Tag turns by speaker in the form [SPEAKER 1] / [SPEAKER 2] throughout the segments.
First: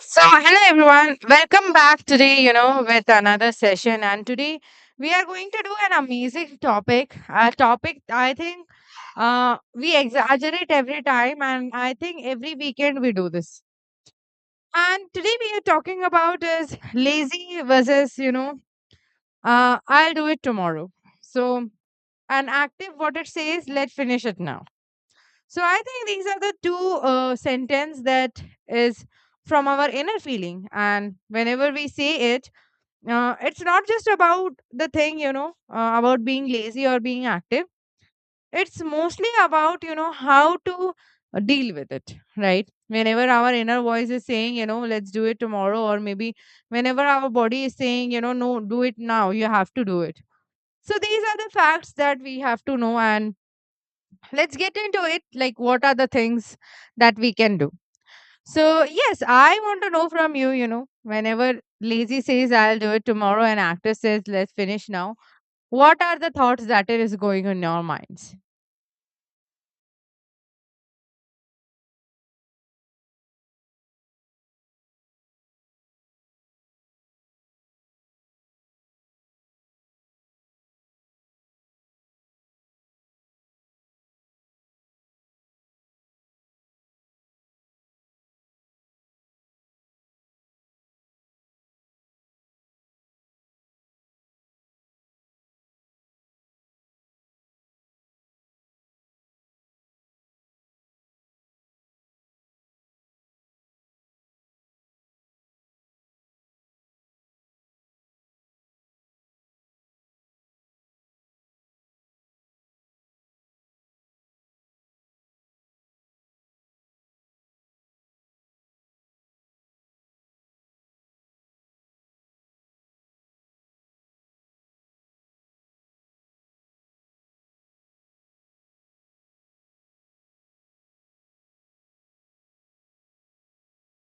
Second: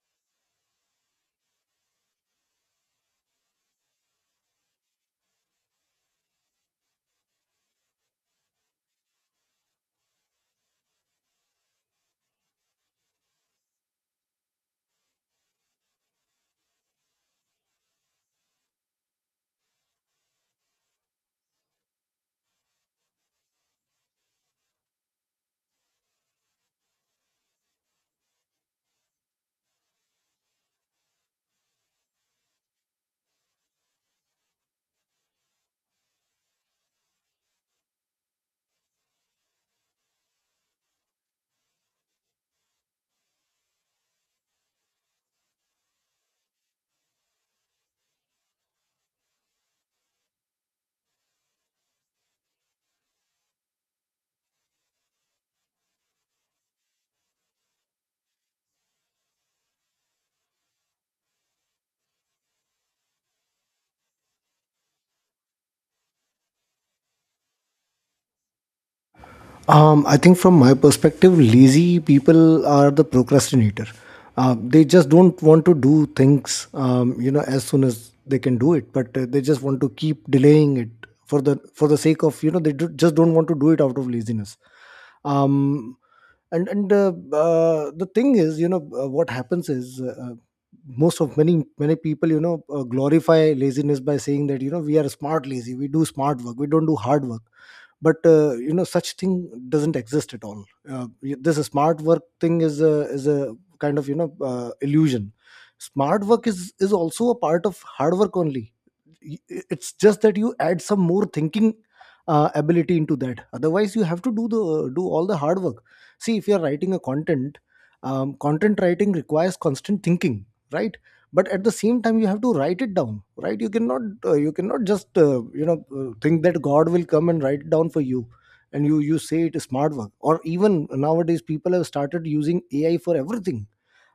[SPEAKER 1] So, hello everyone, welcome back today, with another session. And today we are going to do an amazing topic, a topic I think we exaggerate every time, and I think every weekend we do this. And today we are talking about is lazy versus, I'll do it tomorrow. So, an active what it says, let's finish it now. So I think these are the two sentence that is from our inner feeling, and whenever we say it, it's not just about the thing about being lazy or being active. It's mostly about how to deal with it, right? Whenever our inner voice is saying let's do it tomorrow, or maybe whenever our body is saying no, do it now, you have to do it. So these are the facts that we have to know, and let's get into it, like what are the things that we can do, so yes, I want to know from you, you know whenever lazy says I'll do it tomorrow and actor says let's finish now, what are the thoughts that is going in your minds?
[SPEAKER 2] I think from my perspective, lazy people are the procrastinator. They just don't want to do things, as soon as they can do it, but they just want to keep delaying it for the sake of they do, just don't want to do it out of laziness. Um, and the thing is, what happens is. Most of many people glorify laziness by saying that we are smart lazy, we do smart work, we don't do hard work. But such thing doesn't exist at all. This smart work thing is a kind of illusion. Smart work is also a part of hard work only. y- it's just that you add some more thinking ability into that, otherwise you have to do all the hard work. See, if you're writing a content, content writing requires constant thinking, right? But at the same time you have to write it down, right? You cannot just think that God will come and write it down for you. And you say it is smart work. Or even nowadays people have started using AI for everything.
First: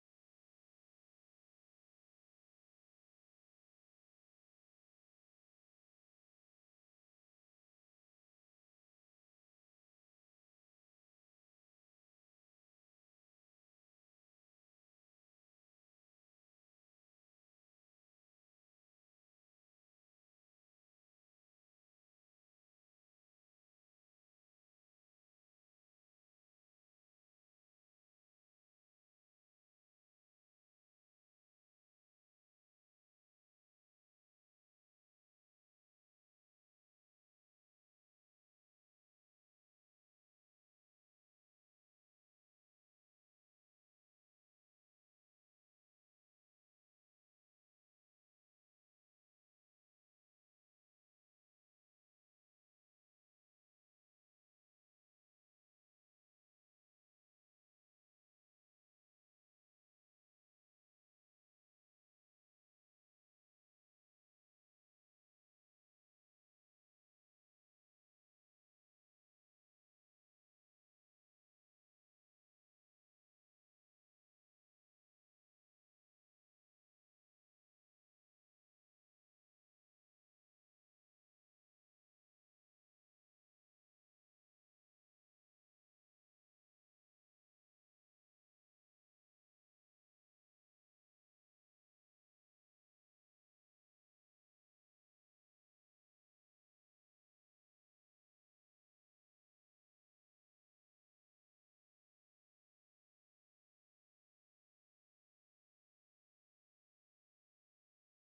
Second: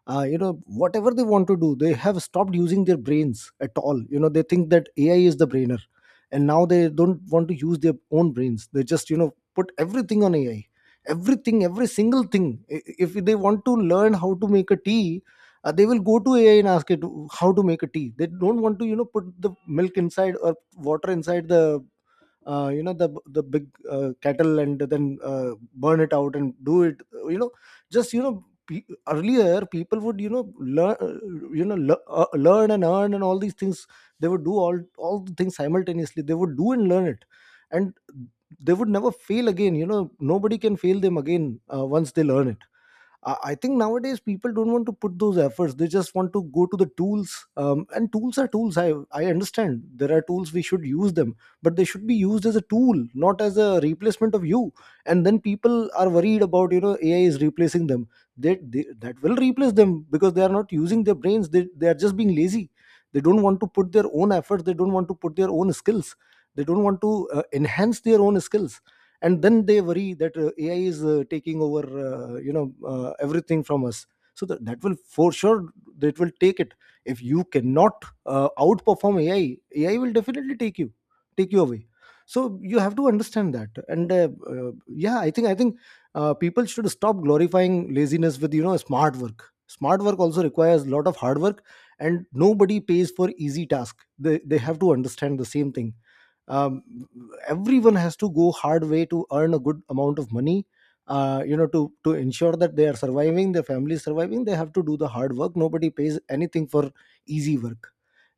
[SPEAKER 2] Whatever they want to do, they have stopped using their brains at all. They think that AI is the brainer, and now they don't want to use their own brains. They just put everything on AI, everything, every single thing. If they want to learn how to make a tea, they will go to AI and ask it how to make a tea. They don't want to put the milk inside or water inside the uh, you know the the big cattle and then burn it out and do it. You know just you know pe- Earlier people would learn, learn and earn and all these things. They would do all the things simultaneously. They would do and learn it. And they would never fail again. Nobody can fail them again once they learn it. I think nowadays people don't want to put those efforts. They just want to go to the tools, and tools are tools. I understand there are tools, we should use them, but they should be used as a tool, not as a replacement of you. And then people are worried about AI is replacing them. They That will replace them because they are not using their brains. They are just being lazy. They don't want to put their own efforts. They don't want to put their own skills. They don't want to enhance their own skills, and then they worry that AI is taking over, uh, you know everything from us. So that will for sure, that will take it. If you cannot outperform AI, AI will definitely take you, take you away. So you have to understand that. And uh, yeah, I think people should stop glorifying laziness with smart work. Smart work also requires a lot of hard work, and nobody pays for easy task. They have to understand the same thing. um, Everyone has to go hard way to earn a good amount of money, to ensure that they are surviving, their family is surviving. They have to do the hard work, nobody pays anything for easy work.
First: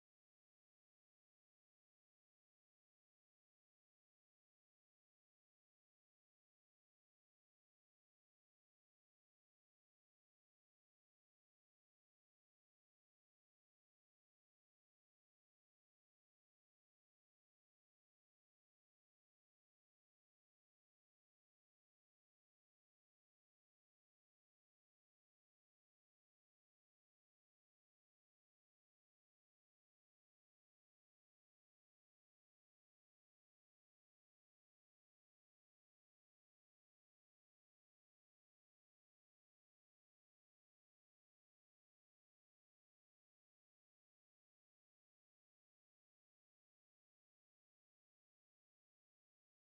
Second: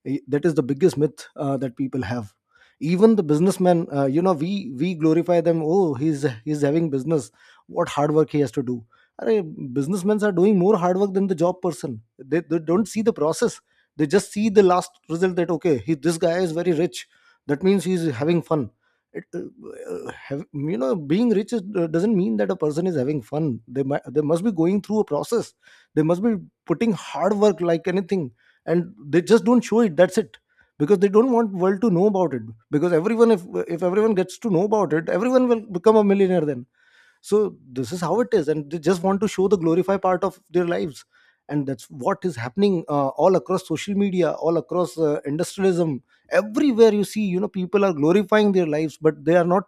[SPEAKER 2] That is the biggest myth that people have. Even the businessman, we glorify them. Oh, he's having business, what hard work he has to do. Arey, businessmen are doing more hard work than the job person. They don't see the process, they just see the last result, that okay, this guy is very rich, that means he's having fun. It, have, you know Being rich doesn't mean that a person is having fun. They must be going through a process. They must be putting hard work like anything, and they just don't show it, that's it. Because they don't want world to know about it, because everyone, if everyone gets to know about it, everyone will become a millionaire then. So this is how it is, and they just want to show the glorify part of their lives. And that's what is happening, all across social media, all across industrialism. Everywhere you see, people are glorifying their lives but they are not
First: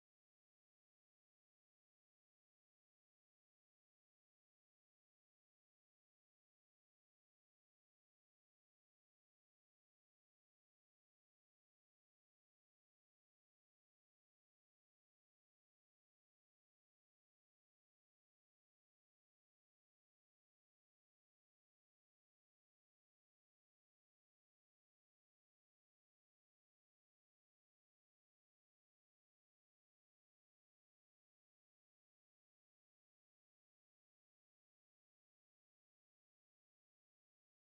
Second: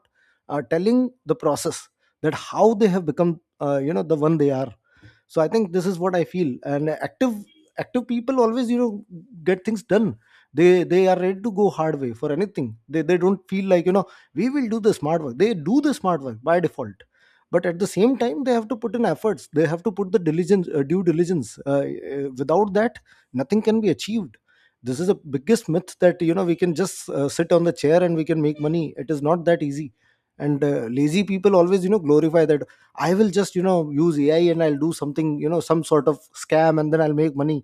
[SPEAKER 2] telling the process, that how they have become the one they are. So I think this is what I feel. And active people always get things done. They are ready to go hard way for anything. They don't feel like we will do the smart work. They do the smart work by default, but at the same time they have to put in efforts. They have to put the diligence, due diligence. Without that, nothing can be achieved. This is the biggest myth that we can just sit on the chair and we can make money. It is not that easy. And lazy people always glorify that. I will just use AI and I'll do something, some sort of scam, and then I'll make money.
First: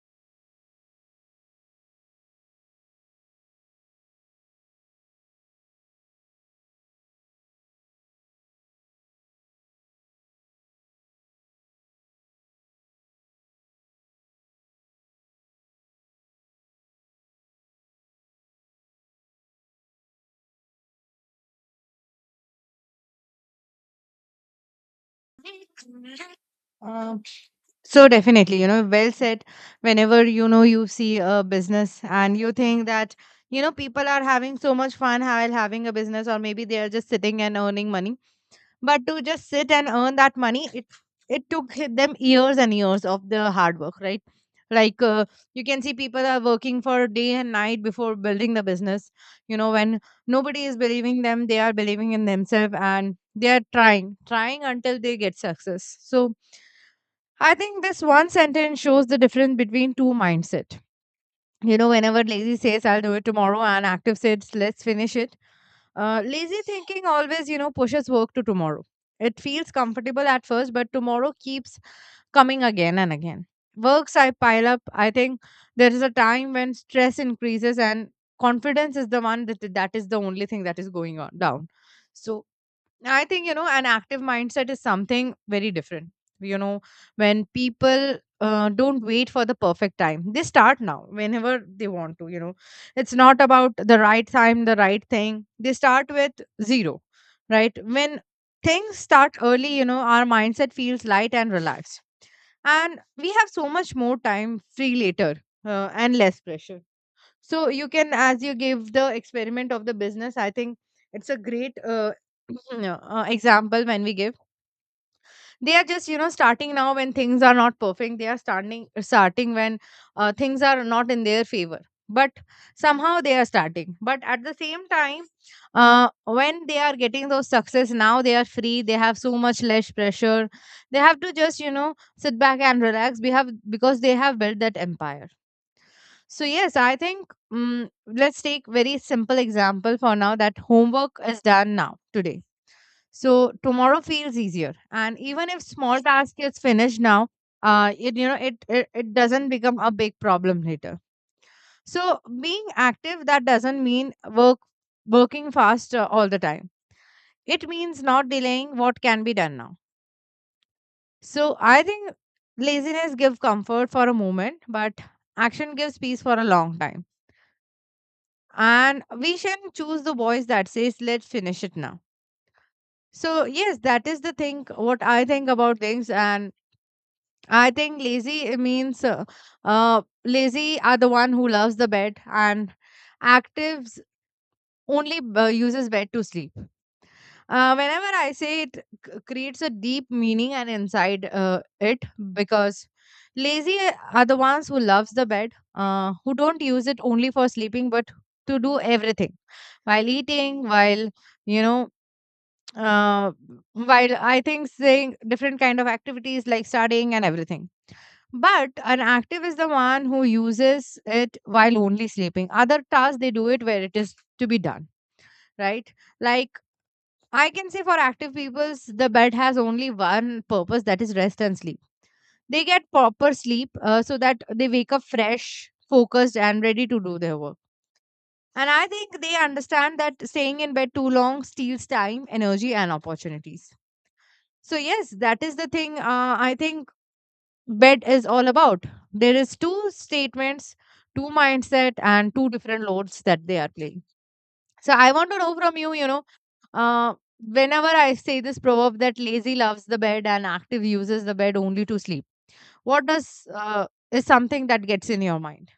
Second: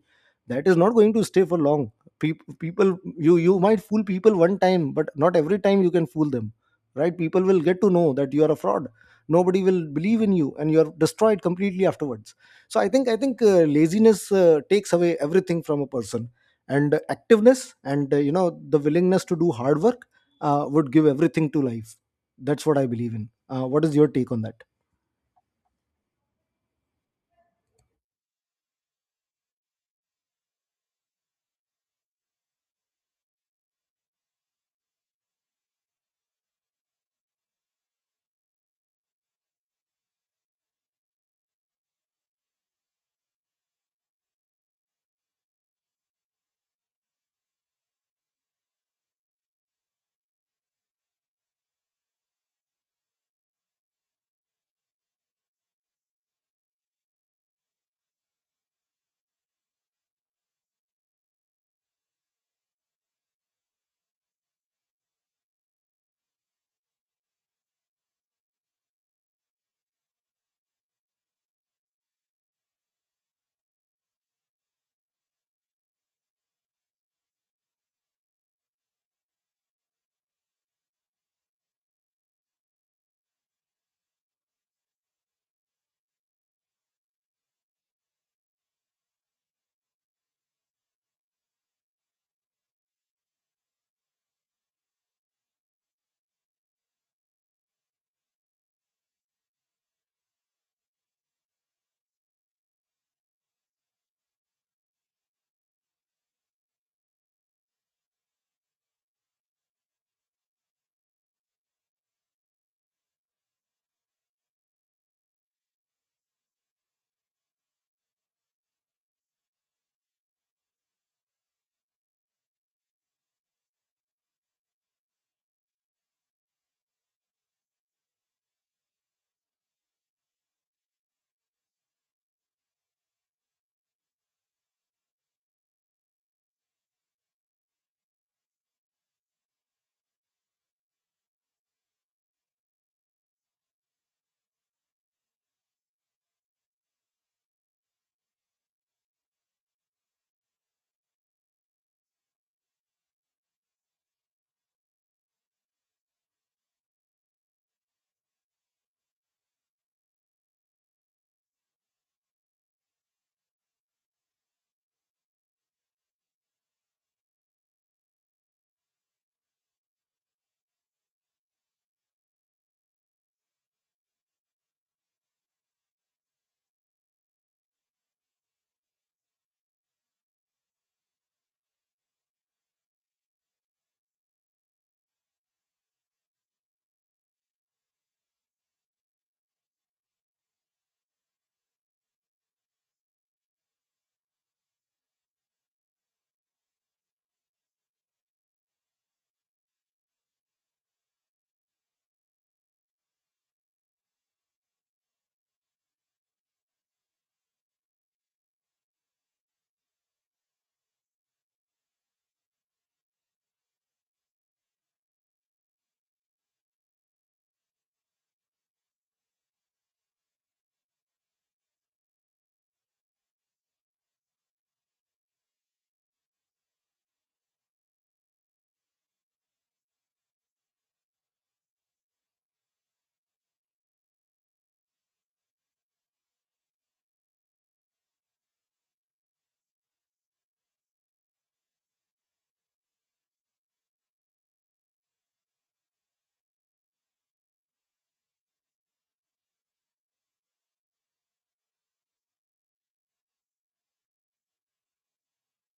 [SPEAKER 2] That is not going to stay for long. People, you might fool people one time, but not every time you can fool them. Right, people will get to know that you are a fraud. Nobody will believe in you, and you're destroyed completely afterwards. So I think laziness takes away everything from a person. And activeness and the willingness to do hard work would give everything to life. That's what I believe in. What is your take on that?
[SPEAKER 1] So definitely, well said. Whenever you see a business and you think that people are having so much fun while having a business, or maybe they are just sitting and earning money. But to just sit and earn that money, it took them years and years of the hard work, right? Like you can see people are working for day and night before building the business. You know, when nobody is believing them, they are believing in themselves and they are trying until they get success. So I think this one sentence shows the difference between two mindset. You know, whenever lazy says I'll do it tomorrow and active says let's finish it, lazy thinking always, you know, pushes work to tomorrow. It feels comfortable at first, but tomorrow keeps coming again and again. Works I pile up. I think there is a time when stress increases and confidence is the one that is the only thing that is going on down. So I think, you know, an active mindset is something very different. You know, when people don't wait for the perfect time, they start now whenever they want to. You know, it's not about the right time, the right thing. They start with zero, right? When things start early, you know, our mindset feels light and relaxed. And we have so much more time free later and less pressure. So you can, as you give the experiment of the business, I think it's a great example. When we give, they are just, you know, starting now when things are not perfect. They are starting when things are not in their favor, but somehow they are starting. But at the same time, when they are getting those success now, they are free, they have so much less pressure. They have to just, you know, sit back and relax. We have, because they have built that empire. So yes, I think let's take very simple example for now, that homework is done now today. So tomorrow feels easier, and even if small task is finished now, it, you know it, it it doesn't become a big problem later. So being active, that doesn't mean working fast all the time. It means not delaying what can be done now. So I think laziness gives comfort for a moment, but action gives peace for a long time. And we can choose the voice that says let's finish it now. So yes, that is the thing what I think about things. And I think lazy, it means lazy are the one who loves the bed, and actives only uses bed to sleep. Whenever I say it, creates a deep meaning and inside it, because lazy are the ones who loves the bed, who don't use it only for sleeping but to do everything, while eating, while, you know, uh, while I think saying different kind of activities like studying and everything. But an active is the one who uses it while only sleeping. Other tasks they do it where it is to be done, right? Like I can say for active peoples, the bed has only one purpose, that is rest and sleep. They get proper sleep so that they wake up fresh, focused, and ready to do their work. And I think they understand that staying in bed too long steals time, energy, and opportunities. So, yes, that is the thing I think bed is all about. There is two statements, two mindset, and two different loads that they are playing. So I want to know from you, you know, uh, whenever I say this proverb that lazy loves the bed and active uses the bed only to sleep, what does is something that gets in your mind?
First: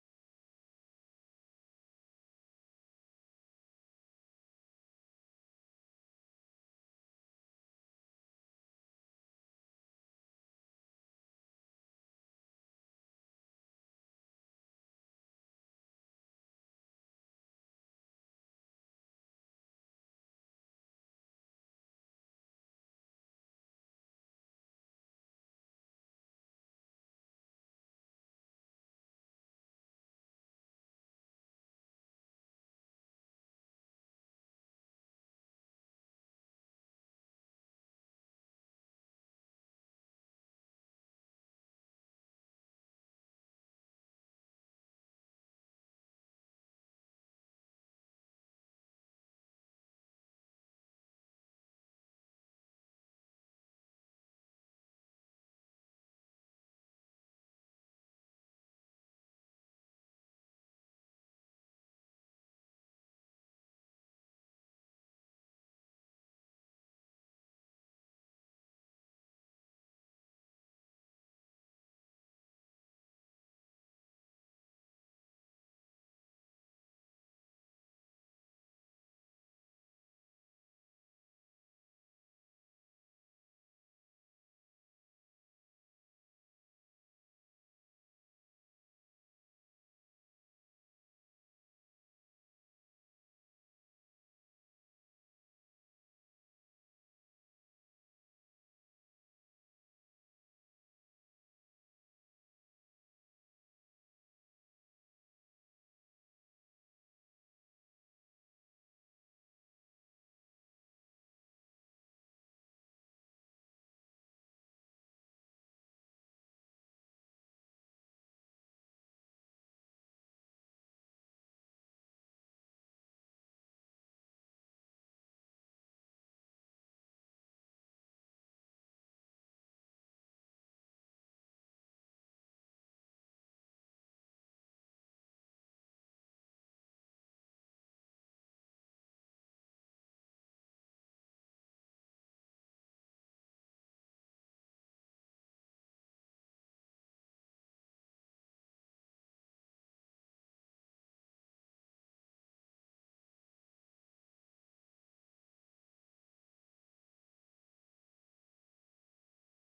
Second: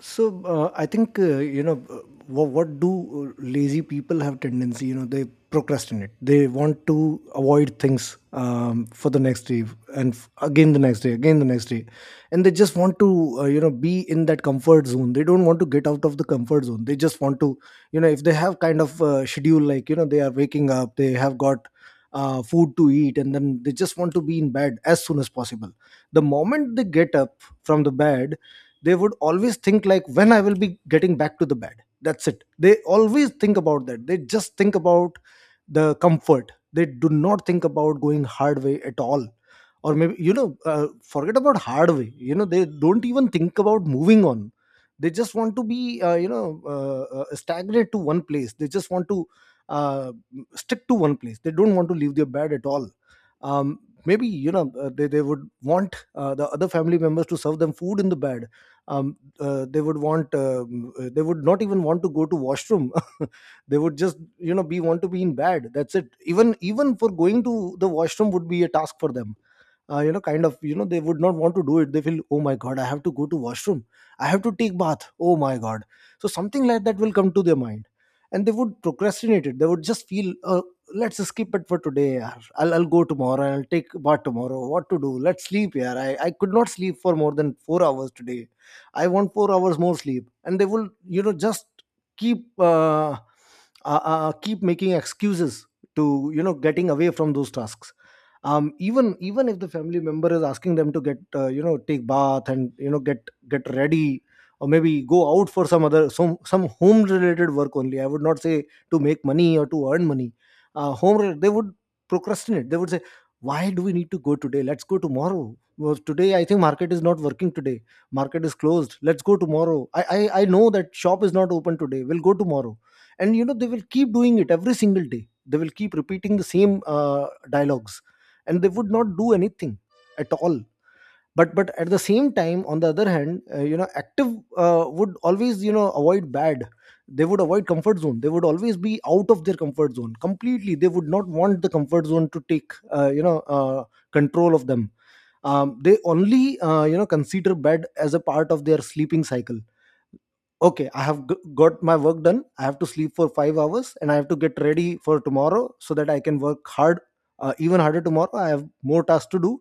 [SPEAKER 2] So I think what do lazy people have tendency? You know they procrastinate. They want to avoid things, for the next day and again the next day, again the next day, and they just want to be in that comfort zone. They don't want to get out of the comfort zone. They just want to, if they have kind of schedule, like they are waking up, they have got food to eat, and then they just want to be in bed as soon as possible. The moment they get up from the bed, they would always think like, when I will be getting back to the bed? That's it. They always think about that. They just think about the comfort. They do not think about going hard way at all. Or maybe forget about hard way, they don't even think about moving on. They just want to be stagnate to one place. They just want to uh, stick to one place. They don't want to leave their bed at all. um, Maybe they would want the other family members to serve them food in the bed. They would want, they would not even want to go to washroom. They would just be, want to be in bed, that's it. Even for going to the washroom would be a task for them. Kind of they would not want to do it. They feel, oh my god, I have to go to washroom, I have to take bath, oh my god. So something like that will come to their mind, and they would procrastinate it. They would just feel, let's skip it for today, yaar. I'll go tomorrow. I'll take bath tomorrow. What to do? Let's sleep here. I could not sleep for more than 4 hours today. I want 4 hours more sleep. And they will, you know, just keep uh, keep making excuses to, you know, getting away from those tasks. Even if the family member is asking them to get you know, take bath and, you know, get ready. Or maybe go out for some other, some home related work only. I would not say to make money or to earn money. They would procrastinate. They would say, why do we need to go today? Let's go tomorrow. Well, today I think market is not working today. Market is closed. Let's go tomorrow. I know that shop is not open today. We'll go tomorrow. And, you know, they will keep doing it every single day. They will keep repeating the same dialogues. And they would not do anything at all. But at the same time, on the other hand, you know, active would always, you know, avoid bad. They would avoid comfort zone. They would always be out of their comfort zone completely. They would not want the comfort zone to take uh, you know uh, control of them. They only you know, consider bed as a part of their sleeping cycle. Okay, I have got my work done. I have to sleep for 5 hours and I have to get ready for tomorrow so that I can work hard, even harder tomorrow. I have more tasks to do.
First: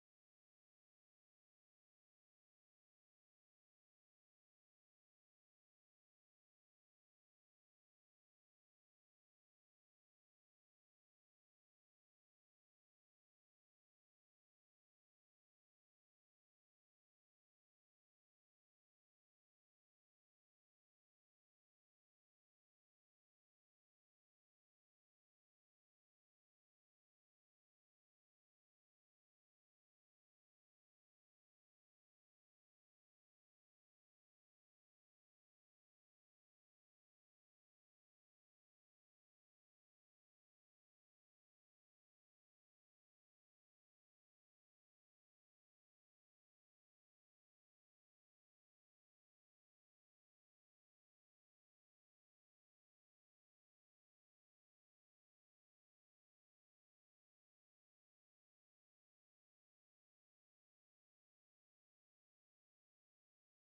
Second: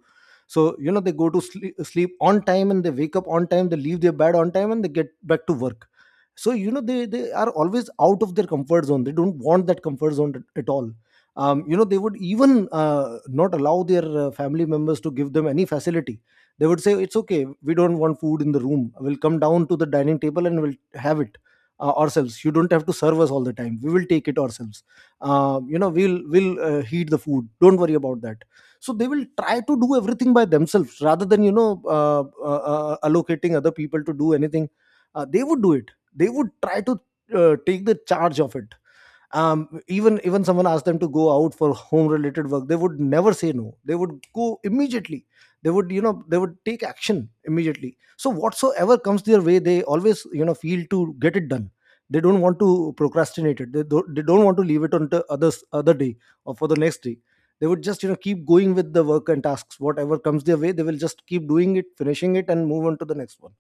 [SPEAKER 2] So, you know, they go to sleep on time, and they wake up on time. They leave their bed on time and they get back to work. So, you know, they are always out of their comfort zone. They don't want that comfort zone at all. You know, they would even not allow their family members to give them any facility. They would say, it's okay, we don't want food in the room. We'll come down to the dining table and we'll have it ourselves. You don't have to serve us all the time. We will take it ourselves. You know, we'll heat the food, don't worry about that. So they will try to do everything by themselves rather than, you know, uh, allocating other people to do anything. They would do it. They would try to take the charge of it. Even someone asked them to go out for home related work, they would never say no. They would go immediately. They would, you know, they would take action immediately. So whatsoever comes their way, they always, you know, feel to get it done. They don't want to procrastinate it. They don't want to leave it on to others other day, or for the next day. They would just, you know, keep going with the work and tasks. Whatever comes their way, they will just keep doing it, finishing it, and move on to the next one.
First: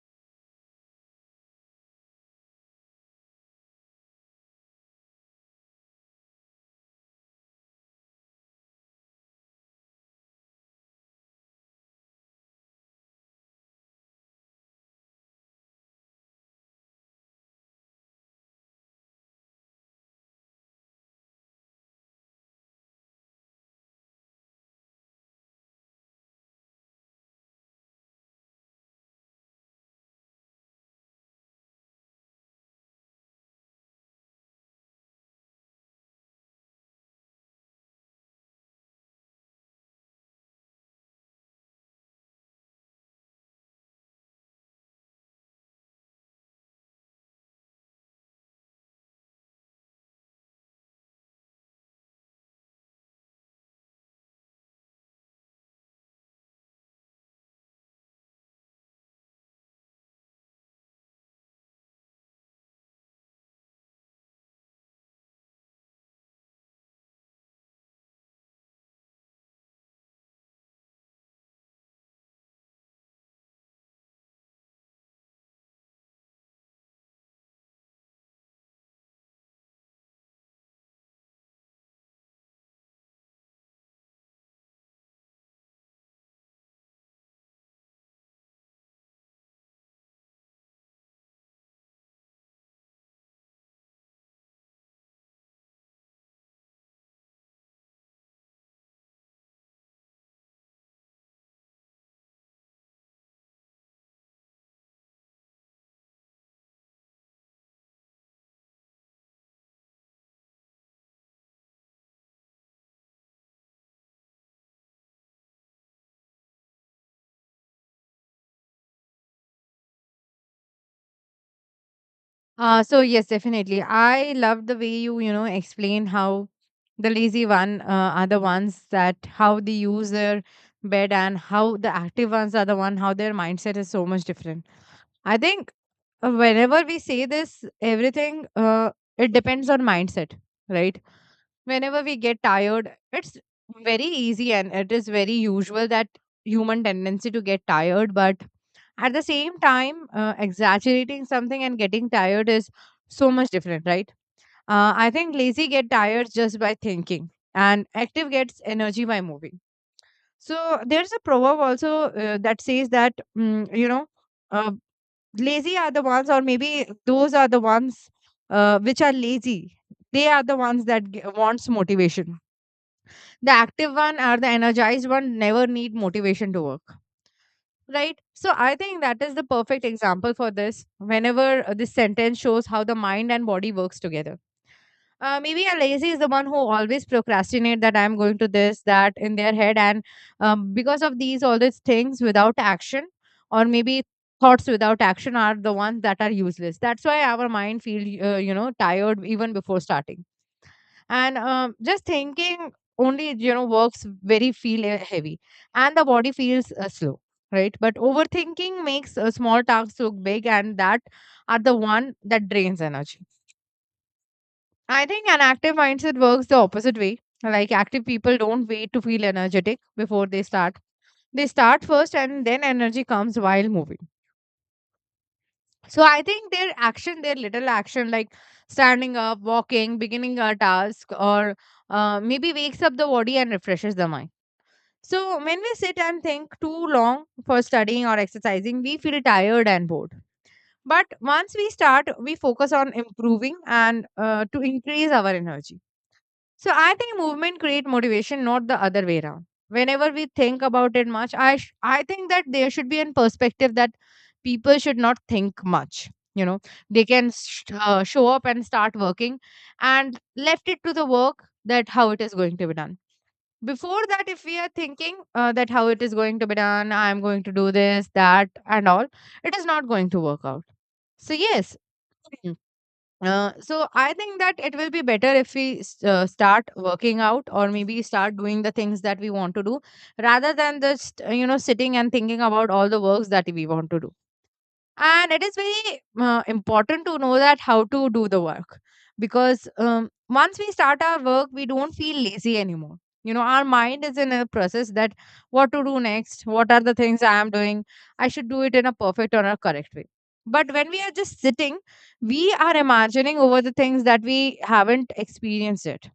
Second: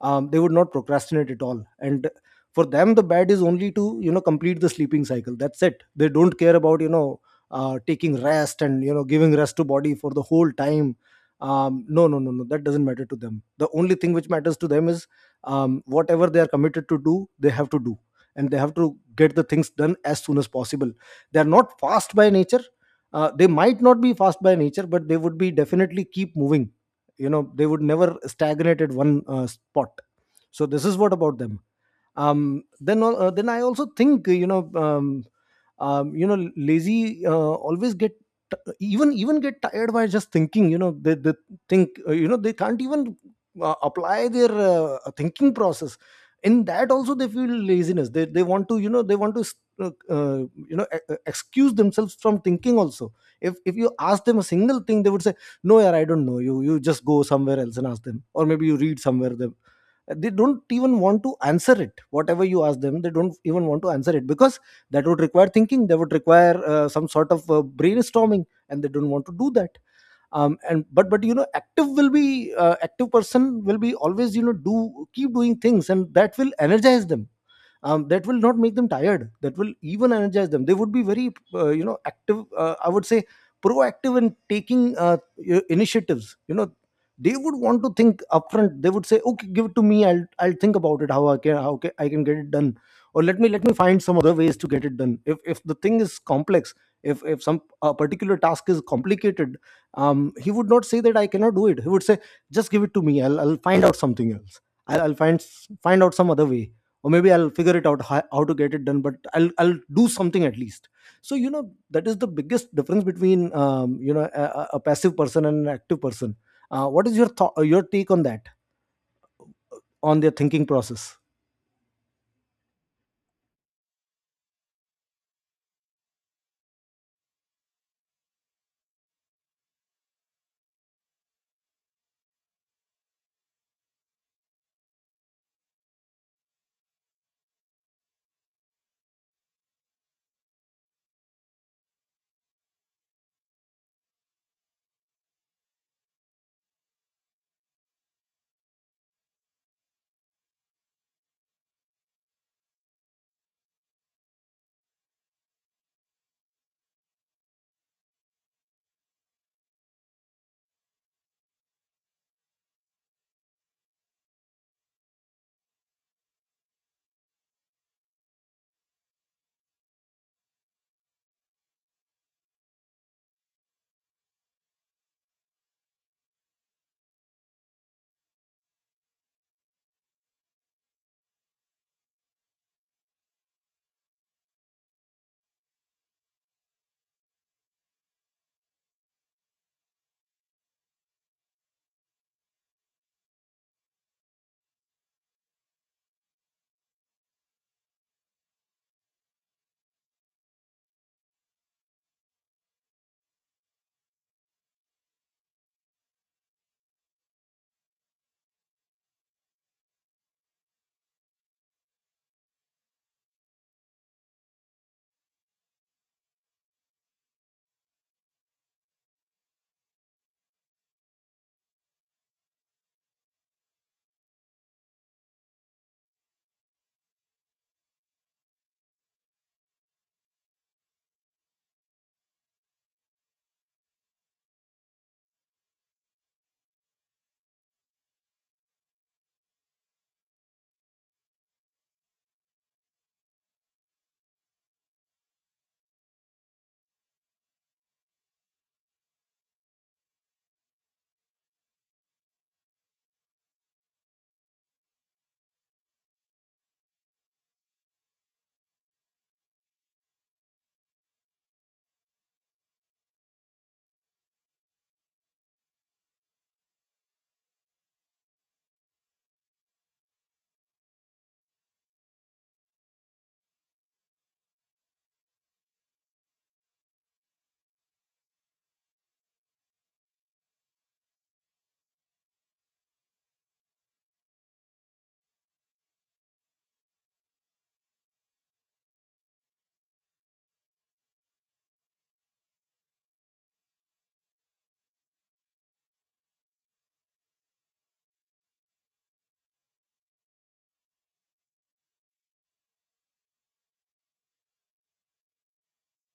[SPEAKER 2] They would not procrastinate at all. And for them, the bed is only to, you know, complete the sleeping cycle. That's it. They don't care about, you know, taking rest and, you know, giving rest to body for the whole time. No, no, no, no, that doesn't matter to them. The only thing which matters to them is, whatever they are committed to do, they have to do. And they have to get the things done as soon as possible. They are not fast by nature. They might not be fast by nature, but they would be definitely keep moving. You know, they would never stagnate at one spot. So this is what about them. Then I also think, you know, you know, lazy always even get tired by just thinking. You know, they think, you know, they can't even apply their thinking process. In that also they feel laziness. They want to, you know, they want to uh, uh, excuse themselves from thinking also. If you ask them a single thing, they would say, no, yeah, I don't know, you just go somewhere else and ask them, or maybe you read somewhere them. They don't even want to answer it. Whatever you ask them, they don't even want to answer it, because that would require thinking, that would require some sort of brainstorming, and they don't want to do that. And but, you know, active will be active person will be always, you know, do keep doing things, and that will energize them. That will not make them tired, that will even energize them. They would be very you know, active, I would say, proactive in taking initiatives, you know. They would want to think upfront. They would say, okay, give it to me, I'll think about it, how I can, I can get it done. Or let me find some other ways to get it done. If the thing is complex, if some a particular task is complicated, he would not say that I cannot do it. He would say, just give it to me, I'll find out something else. I'll find out some other way. Or maybe I'll figure it out, how to get it done, but I'll do something at least. So, you know, that is the biggest difference between, you know, a passive person and an active person. What is your thought, your take on that, on their thinking process?
[SPEAKER 1] So yes, definitely. I love the way you, you know, explain how the lazy one are the ones that how they use their bed, and how the active ones are the one how their mindset is so much different. I think whenever we say this, everything it depends on mindset, right? Whenever we get tired, it's very easy and it is very usual that human tendency to get tired. But at the same time, exaggerating something and getting tired is so much different, right? I think lazy get tired just by thinking, and active gets energy by moving. So there's a proverb also that says that you know, uh, lazy are the ones, or maybe those are the ones which are lazy. They are the ones that wants motivation. The active one or the energized one never need motivation to work, right? So I think that is the perfect example for this. Whenever this sentence shows how the mind and body works together. Uh, maybe a lazy is the one who always procrastinate, that I'm going to this that in their head, and because of these all these things without action, or maybe thoughts without action are the ones that are useless. That's why our mind feel you know, tired even before starting. And just thinking only, you know, works very feel heavy, and the body feels slow, right? But overthinking makes small tasks look big, and that are the one that drains energy. I think an active mindset works the opposite way. Like active people don't wait to feel energetic before they start. They start first, and then energy comes while moving. So I think their action, their little action, like standing up, walking, beginning a task, or maybe wakes up the body and refreshes the mind. So, when we sit and think too long for studying or exercising, we feel tired and bored. But once we start, we focus on improving and to increase our energy. So, I think movement create motivation, not the other way around. Whenever we think about it much, I think that there should be a perspective that people should not think much. You know, they can show up and start working, and left it to the work that how it is going to be done. Before that, if we are thinking that how it is going to be done, I'm going to do this, that, and all, it is not going to work out. So, yes. So I think that it will be better if we start working out or maybe start doing the things that we want to do, rather than just you know, sitting and thinking about all the works that we want to do. And it is very important to know that how to do the work, because once we start our work we don't feel lazy anymore. You know, our mind is in a process that what to do next, what are the things I am doing, I should do it in a perfect or a correct way. But when we are just sitting, we are imagining over the things that we haven't experienced yet.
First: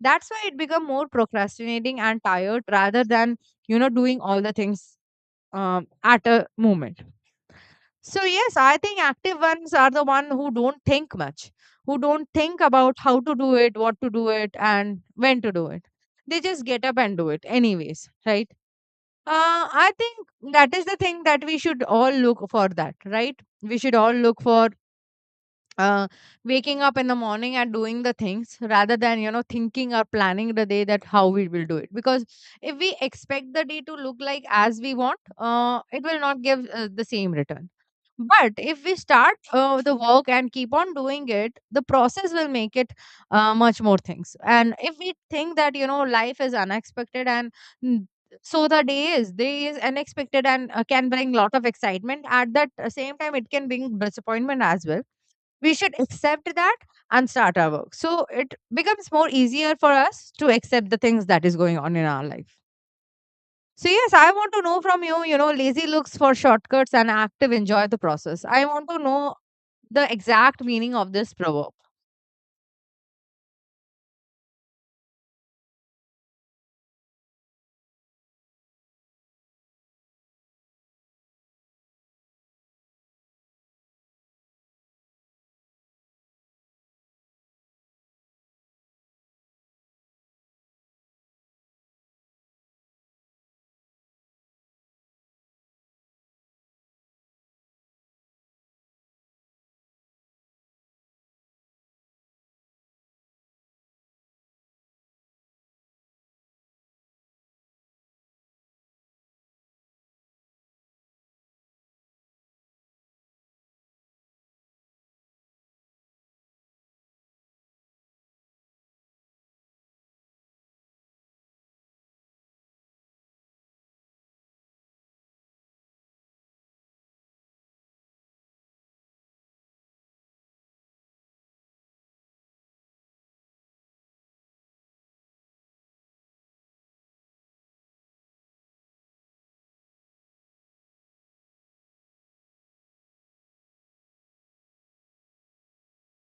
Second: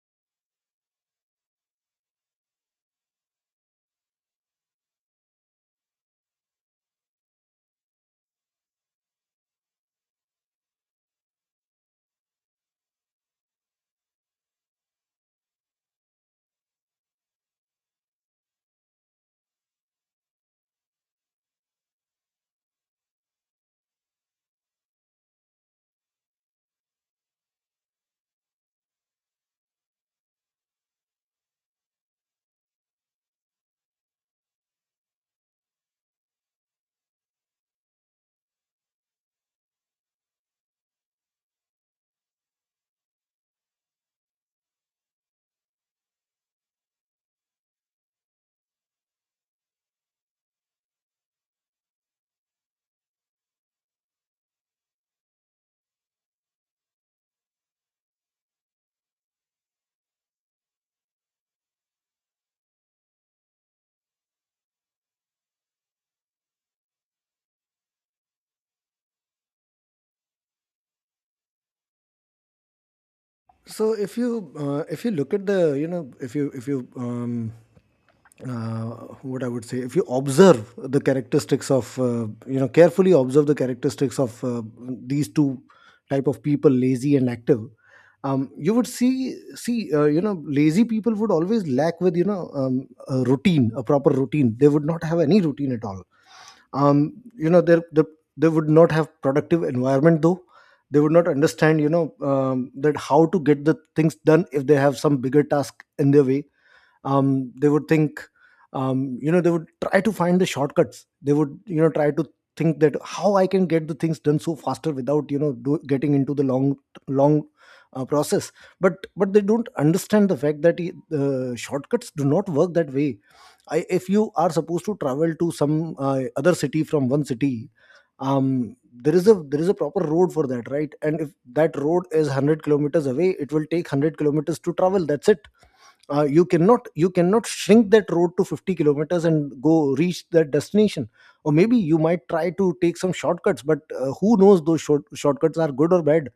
[SPEAKER 1] That's why it become more procrastinating and tired rather than, you know, doing all the things at a moment. So yes, I think active ones are the one who don't think much, who don't think about how to do it, what to do it, and when to do it. They just get up and do it anyways, right? I think that is the thing that we should all look for that, right? We should all look for uh, waking up in the morning and doing the things rather than, you know, thinking or planning the day that how we will do it. Because if we expect the day to look like as we want, it will not give the same return, but if we start the work and keep on doing it, the process will make it much more things. And if we think that you know life is unexpected and mm, so the day is unexpected and can bring lot of excitement. At that same time, it can bring disappointment as well. We should accept that and start our work. So it becomes more easier for us to accept the things that is going on in our life. So yes, I want to know from you, you know, lazy looks for shortcuts and active enjoy the process. I want to know the exact meaning of this proverb.
[SPEAKER 2] If you look at the, you know, if you uh, what I would say, if you observe the characteristics of, you know, carefully observe the characteristics of these two type of people, lazy and active, you would see, you know, lazy people would always lack with, you know, a routine, a proper routine. They would not have any routine at all. You know, they would not have productive environment though. They would not understand, you know, that how to get the things done if they have some bigger task in their way. They would think, you know, they would try to find the shortcuts. They would, you know, try to think that how I can get the things done so faster, without, you know, getting into the long process. But they don't understand the fact that, shortcuts do not work that way. If you are supposed to travel to some other city from one city, there is a proper road for that, right? And if that road is 100 kilometers away, it will take 100 kilometers to travel, that's it. You cannot shrink that road to 50 kilometers and go reach that destination. Or maybe you might try to take some shortcuts, but who knows those shortcuts are good or bad,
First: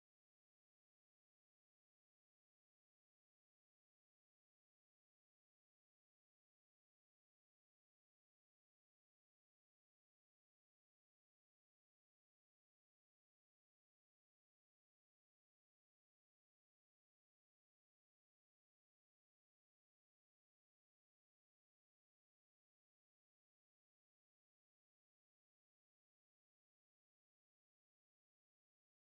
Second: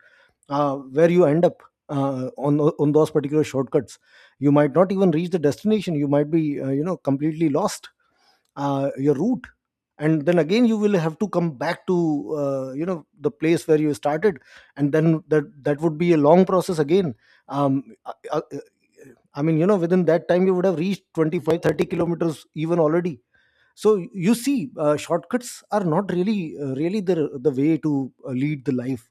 [SPEAKER 2] where you end up, on those particular shortcuts. You might not even reach the destination. You might be you know, completely lost, your route. And then again you will have to come back to, you know, the place where you started. And then that would be a long process again. um, I, I, I mean, you know, within that time you would have reached 25 30 kilometers even already. So you see, shortcuts are not really, really the way to lead the life.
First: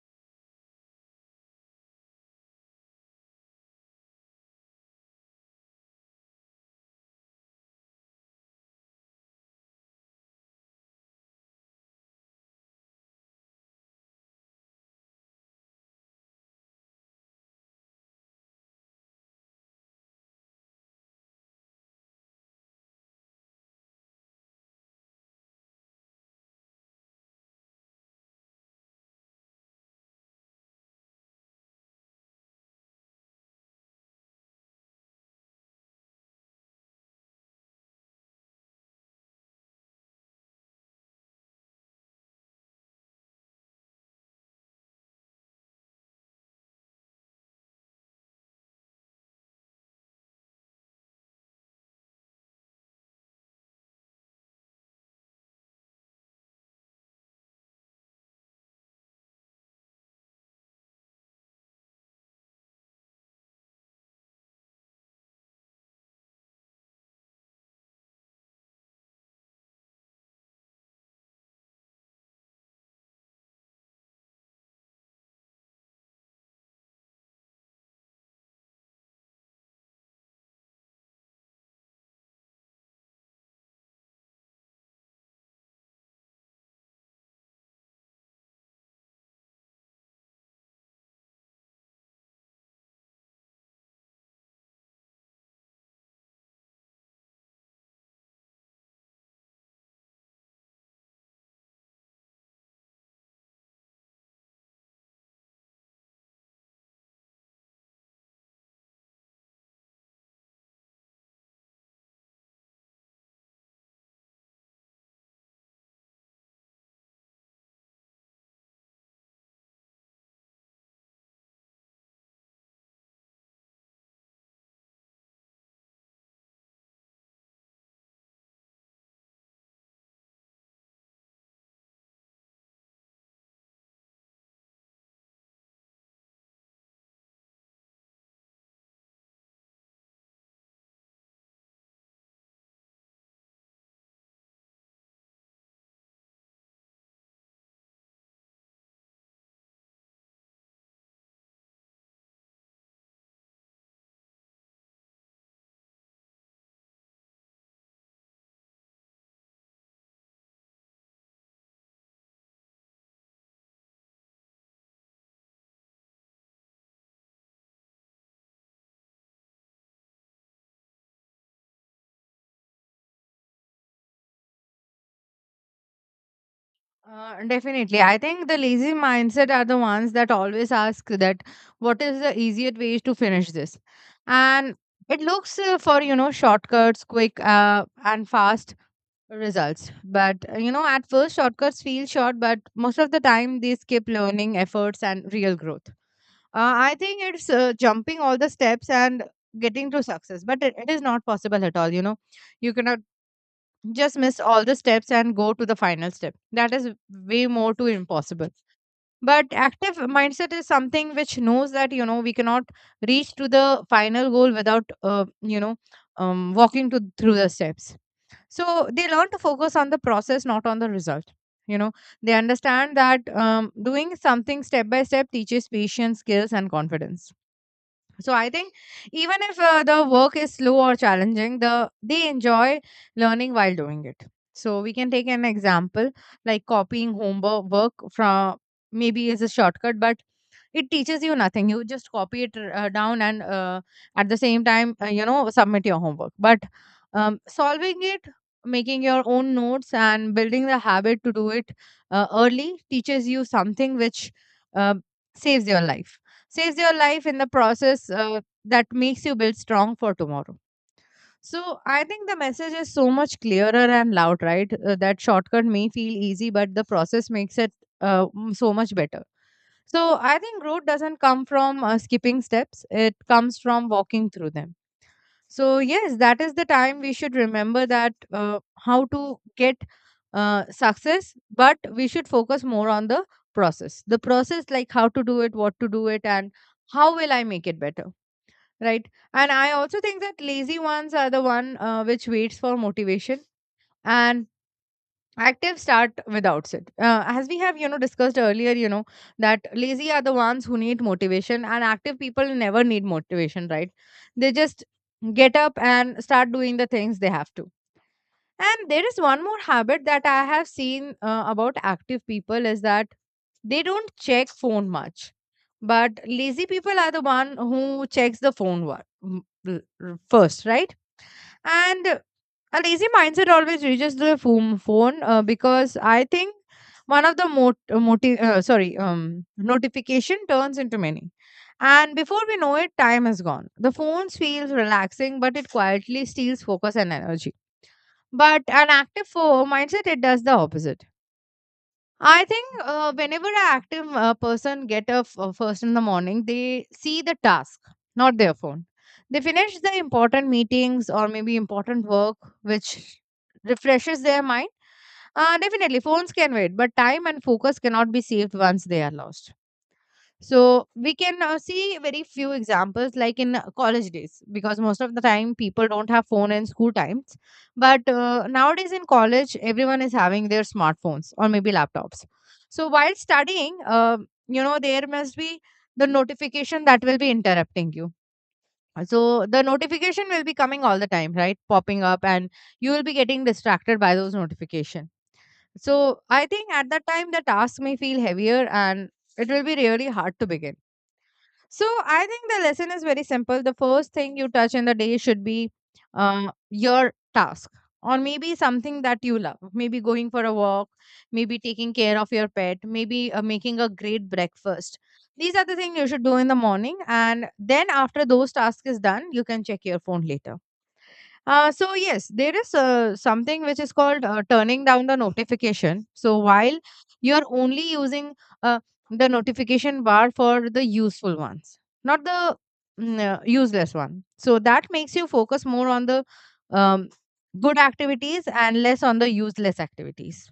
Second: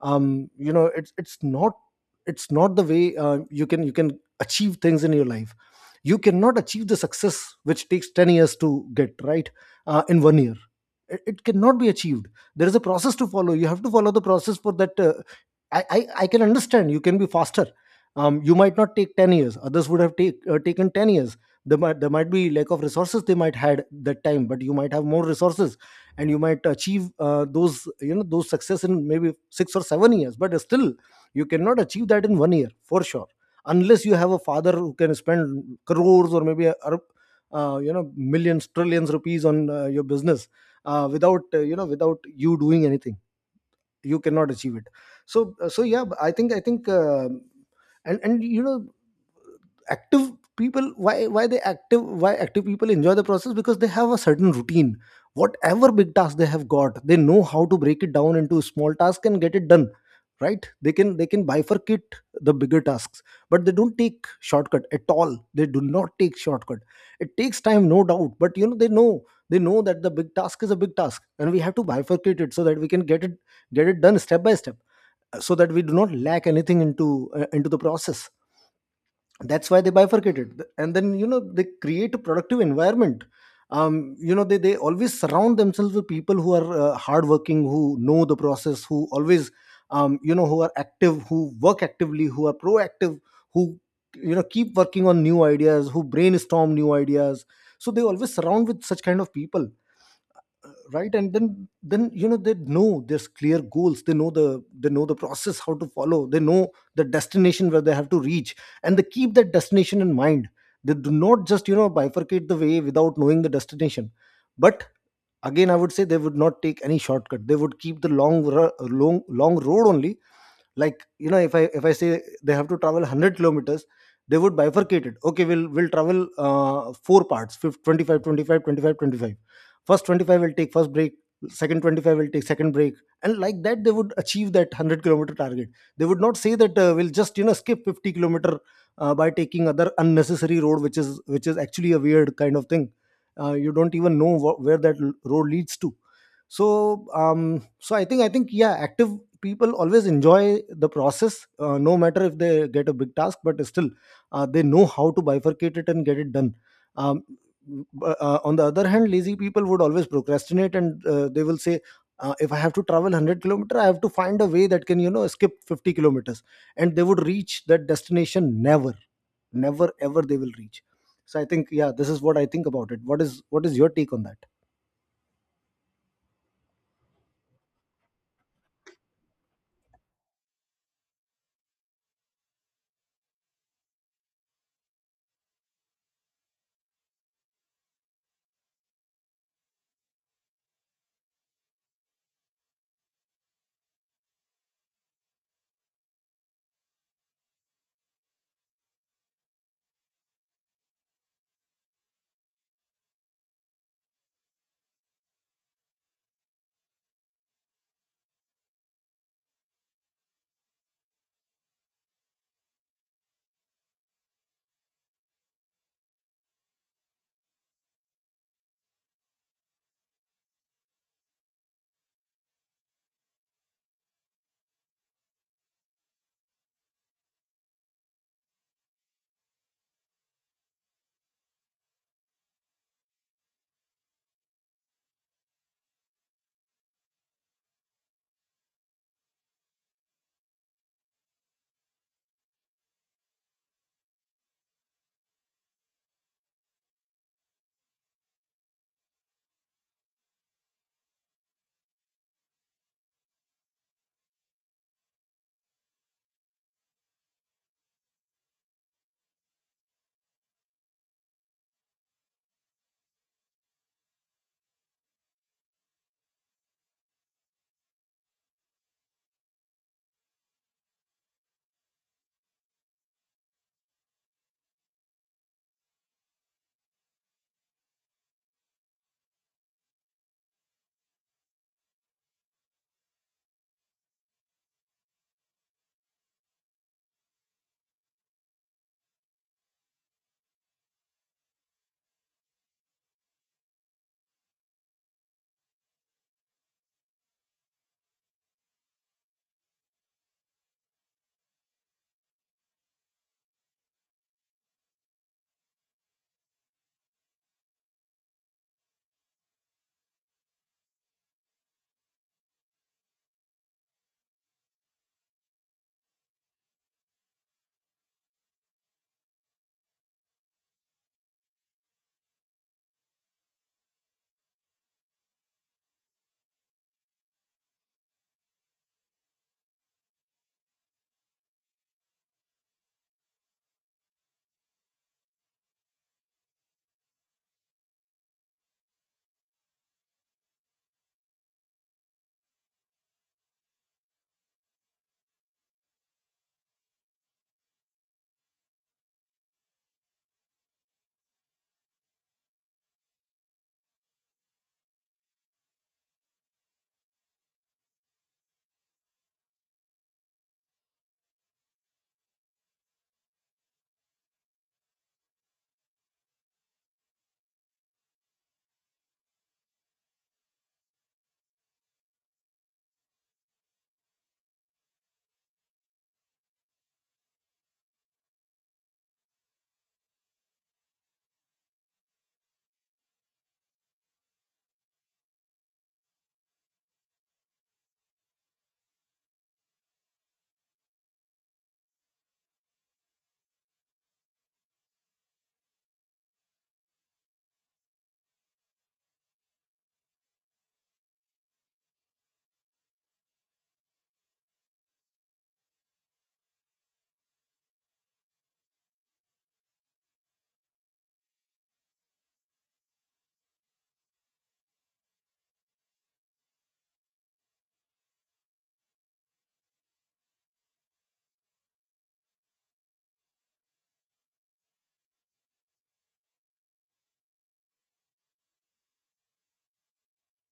[SPEAKER 2] You know, it's not the way you can achieve things in your life. You cannot achieve the success which takes 10 years to get, right, in one year. It cannot be achieved. There is a process to follow. You have to follow the process for that. I can understand, you can be faster. You might not take 10 years, others would have taken 10 years. There might be lack of resources. They might had that time, but you might have more resources. And you might achieve those, you know, those success in maybe 6 or 7 years. But still you cannot achieve that in one year for sure, unless you have a father who can spend crores, or maybe you know, millions trillions rupees on your business, without, you know, without you doing anything. You cannot achieve it. So, yeah, I think, and you know, active people, why they active, why active people enjoy the process? Because they have a certain routine. Whatever big task they have got, they know how to break it down into small tasks and get it done, right? They can bifurcate the bigger tasks. But they don't take shortcut at all. They do not take shortcut. It takes time, no doubt, but you know, they know that the big task is a big task, and we have to bifurcate it so that we can get it done step by step, so that we do not lack anything into, into the process. That's why they bifurcated. And then, you know, they create a productive environment. You know, they always surround themselves with people who are hardworking, who know the process, who always, you know, who are active, who work actively, who are proactive, who, you know, keep working on new ideas, who brainstorm new ideas. So they always surround with such kind of people, right? And then, you know, they know there's clear goals. They know the, process how to follow. They know the destination where they have to reach. And they keep that destination in mind. They do not just, you know, bifurcate the way without knowing the destination. But again, I would say they would not take any shortcut. They would keep the long ru- long long road only. Like, you know, if I say they have to travel 100 kilometers, they would bifurcate it. Okay, we'll travel four parts, 25, 25, 25, 25. First 25 will take first break, second 25 will take second break, and like that they would achieve that 100-kilometer target. They would not say that, we'll just, you know, skip 50 kilometer by taking other unnecessary road, which is actually a weird kind of thing. You don't even know where that road leads to. So, I think, yeah, active people always enjoy the process, no matter if they get a big task, but still, they know how to bifurcate it and get it done. um, b- on the other hand, lazy people would always procrastinate, and they will say, if I have to travel 100 kilometer, I have to find a way that can, you know, skip 50 kilometers. And they would reach that destination never. Never ever they will reach. So I think, yeah, this is what I think about it. What is your take on that?
[SPEAKER 1] Definitely. I think the lazy mindset are the ones that always ask that what is the easiest way to finish this. And it looks for, you know, shortcuts, quick and fast results. But, you know, at first shortcuts feel short, but most of the time they skip learning efforts and real growth. I think it's jumping all the steps and getting to success, but it is not possible at all. You know, you cannot just miss all the steps and go to the final step. That is way more too impossible. But active mindset is something which knows that you know we cannot reach to the final goal without you know walking to through the steps. So they learn to focus on the process, not on the result. You know, they understand that doing something step by step teaches patience, skills, and confidence. So I think even if the work is slow or challenging, they enjoy learning while doing it. So we can take an example like copying homework work from maybe is a shortcut, but it teaches you nothing. You just copy it down and at the same time you know submit your homework. But solving it, making your own notes and building the habit to do it early teaches you something which uh, saves your life, saves your life in the process, that makes you build strong for tomorrow. So I think the message is so much clearer and loud, right? That shortcut may feel easy, but the process makes it so much better. So I think growth doesn't come from skipping steps, it comes from walking through them. So, yes, that is the time we should remember that how to get success, but we should focus more on the process. The process, like how to do it, what to do it, and how will I make it better, right? And I also think that lazy ones are the one which waits for motivation, and active start without it, as we have you know discussed earlier, you know that lazy are the ones who need motivation and active people never need motivation, right? They just get up and start doing the things they have to. And there is one more habit that I have seen about active people, is that they don't check phone much. But lazy people are the one who checks the phone first, right? And a lazy mindset always reaches the phone because I think one of the mot- moti- sorry notification turns into many, and before we know it time has gone. The phone feels relaxing, but it quietly steals focus and energy. But an active mindset, it does the opposite. I think whenever an active person get up first in the morning, they see the task, not their phone. They finish the important meetings or maybe important work, which refreshes their mind. Definitely, phones can wait, but time and focus cannot be saved once they are lost. So we can see very few examples like in college days, because most of the time people don't have phone in school times. But nowadays in college, everyone is having their smartphones or maybe laptops. So while studying, you know, there must be the notification that will be interrupting you. So the notification will be coming all the time, right? Popping up, and you will be getting distracted by those notification. So I think at that time the task may feel heavier and it will be really hard to begin. So I think the lesson is very simple. The first thing you touch in the day should be your task or maybe something that you love. Maybe going for a walk, maybe taking care of your pet, maybe making a great breakfast. These are the things you should do in the morning. And then after those tasks is done, you can check your phone later. So yes, there is something which is called turning down the notification. So while you are only using uh, the notification bar for the useful ones, not the useless one. So that makes you focus more on the um, good activities and less on the useless activities.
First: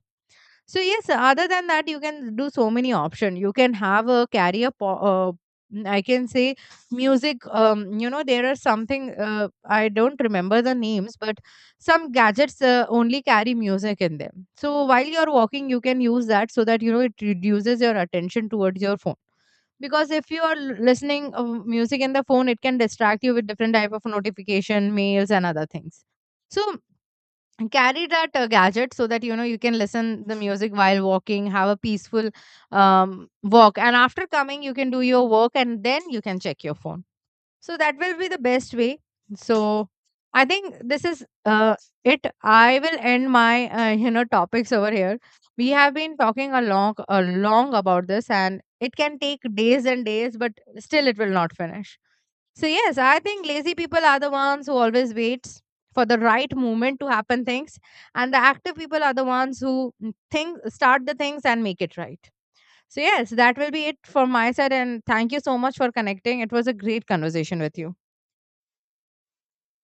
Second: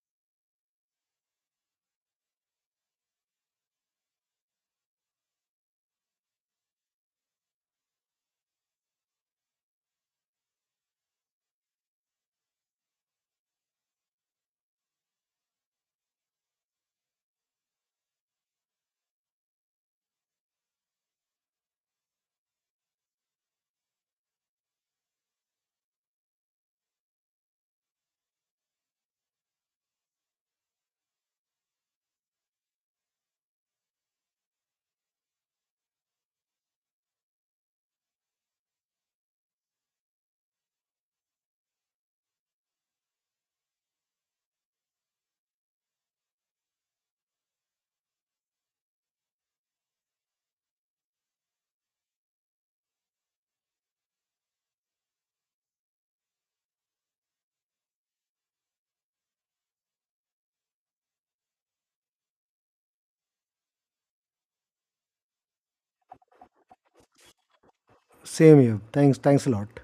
[SPEAKER 1] So yes, other than that, you can do so many options. You can have a career. I can say music. You know, there are something. I don't remember the names, but some gadgets only carry music in them. So while you're walking, you can use that so that you know it reduces your attention towards your phone. Because if you are listening music in the phone, it can distract you with different type of notification, mails, and other things. So and carry that gadget so that you know you can listen the music while walking, have a peaceful um, walk, and after coming you can do your work and then you can check your phone, so that will be the best way. So I think this is it. I will end my you know topics over here. We have been talking a long about this, and it can take days and days, but still it will not finish. So yes, I think lazy people are the ones who always waits for the right moment to happen things, and the active people are the ones who think start the things and make it right. So, yes, that will be it from my side. And thank you so much for connecting. It was a great conversation with you.
[SPEAKER 2] Same here, thanks, thanks a lot.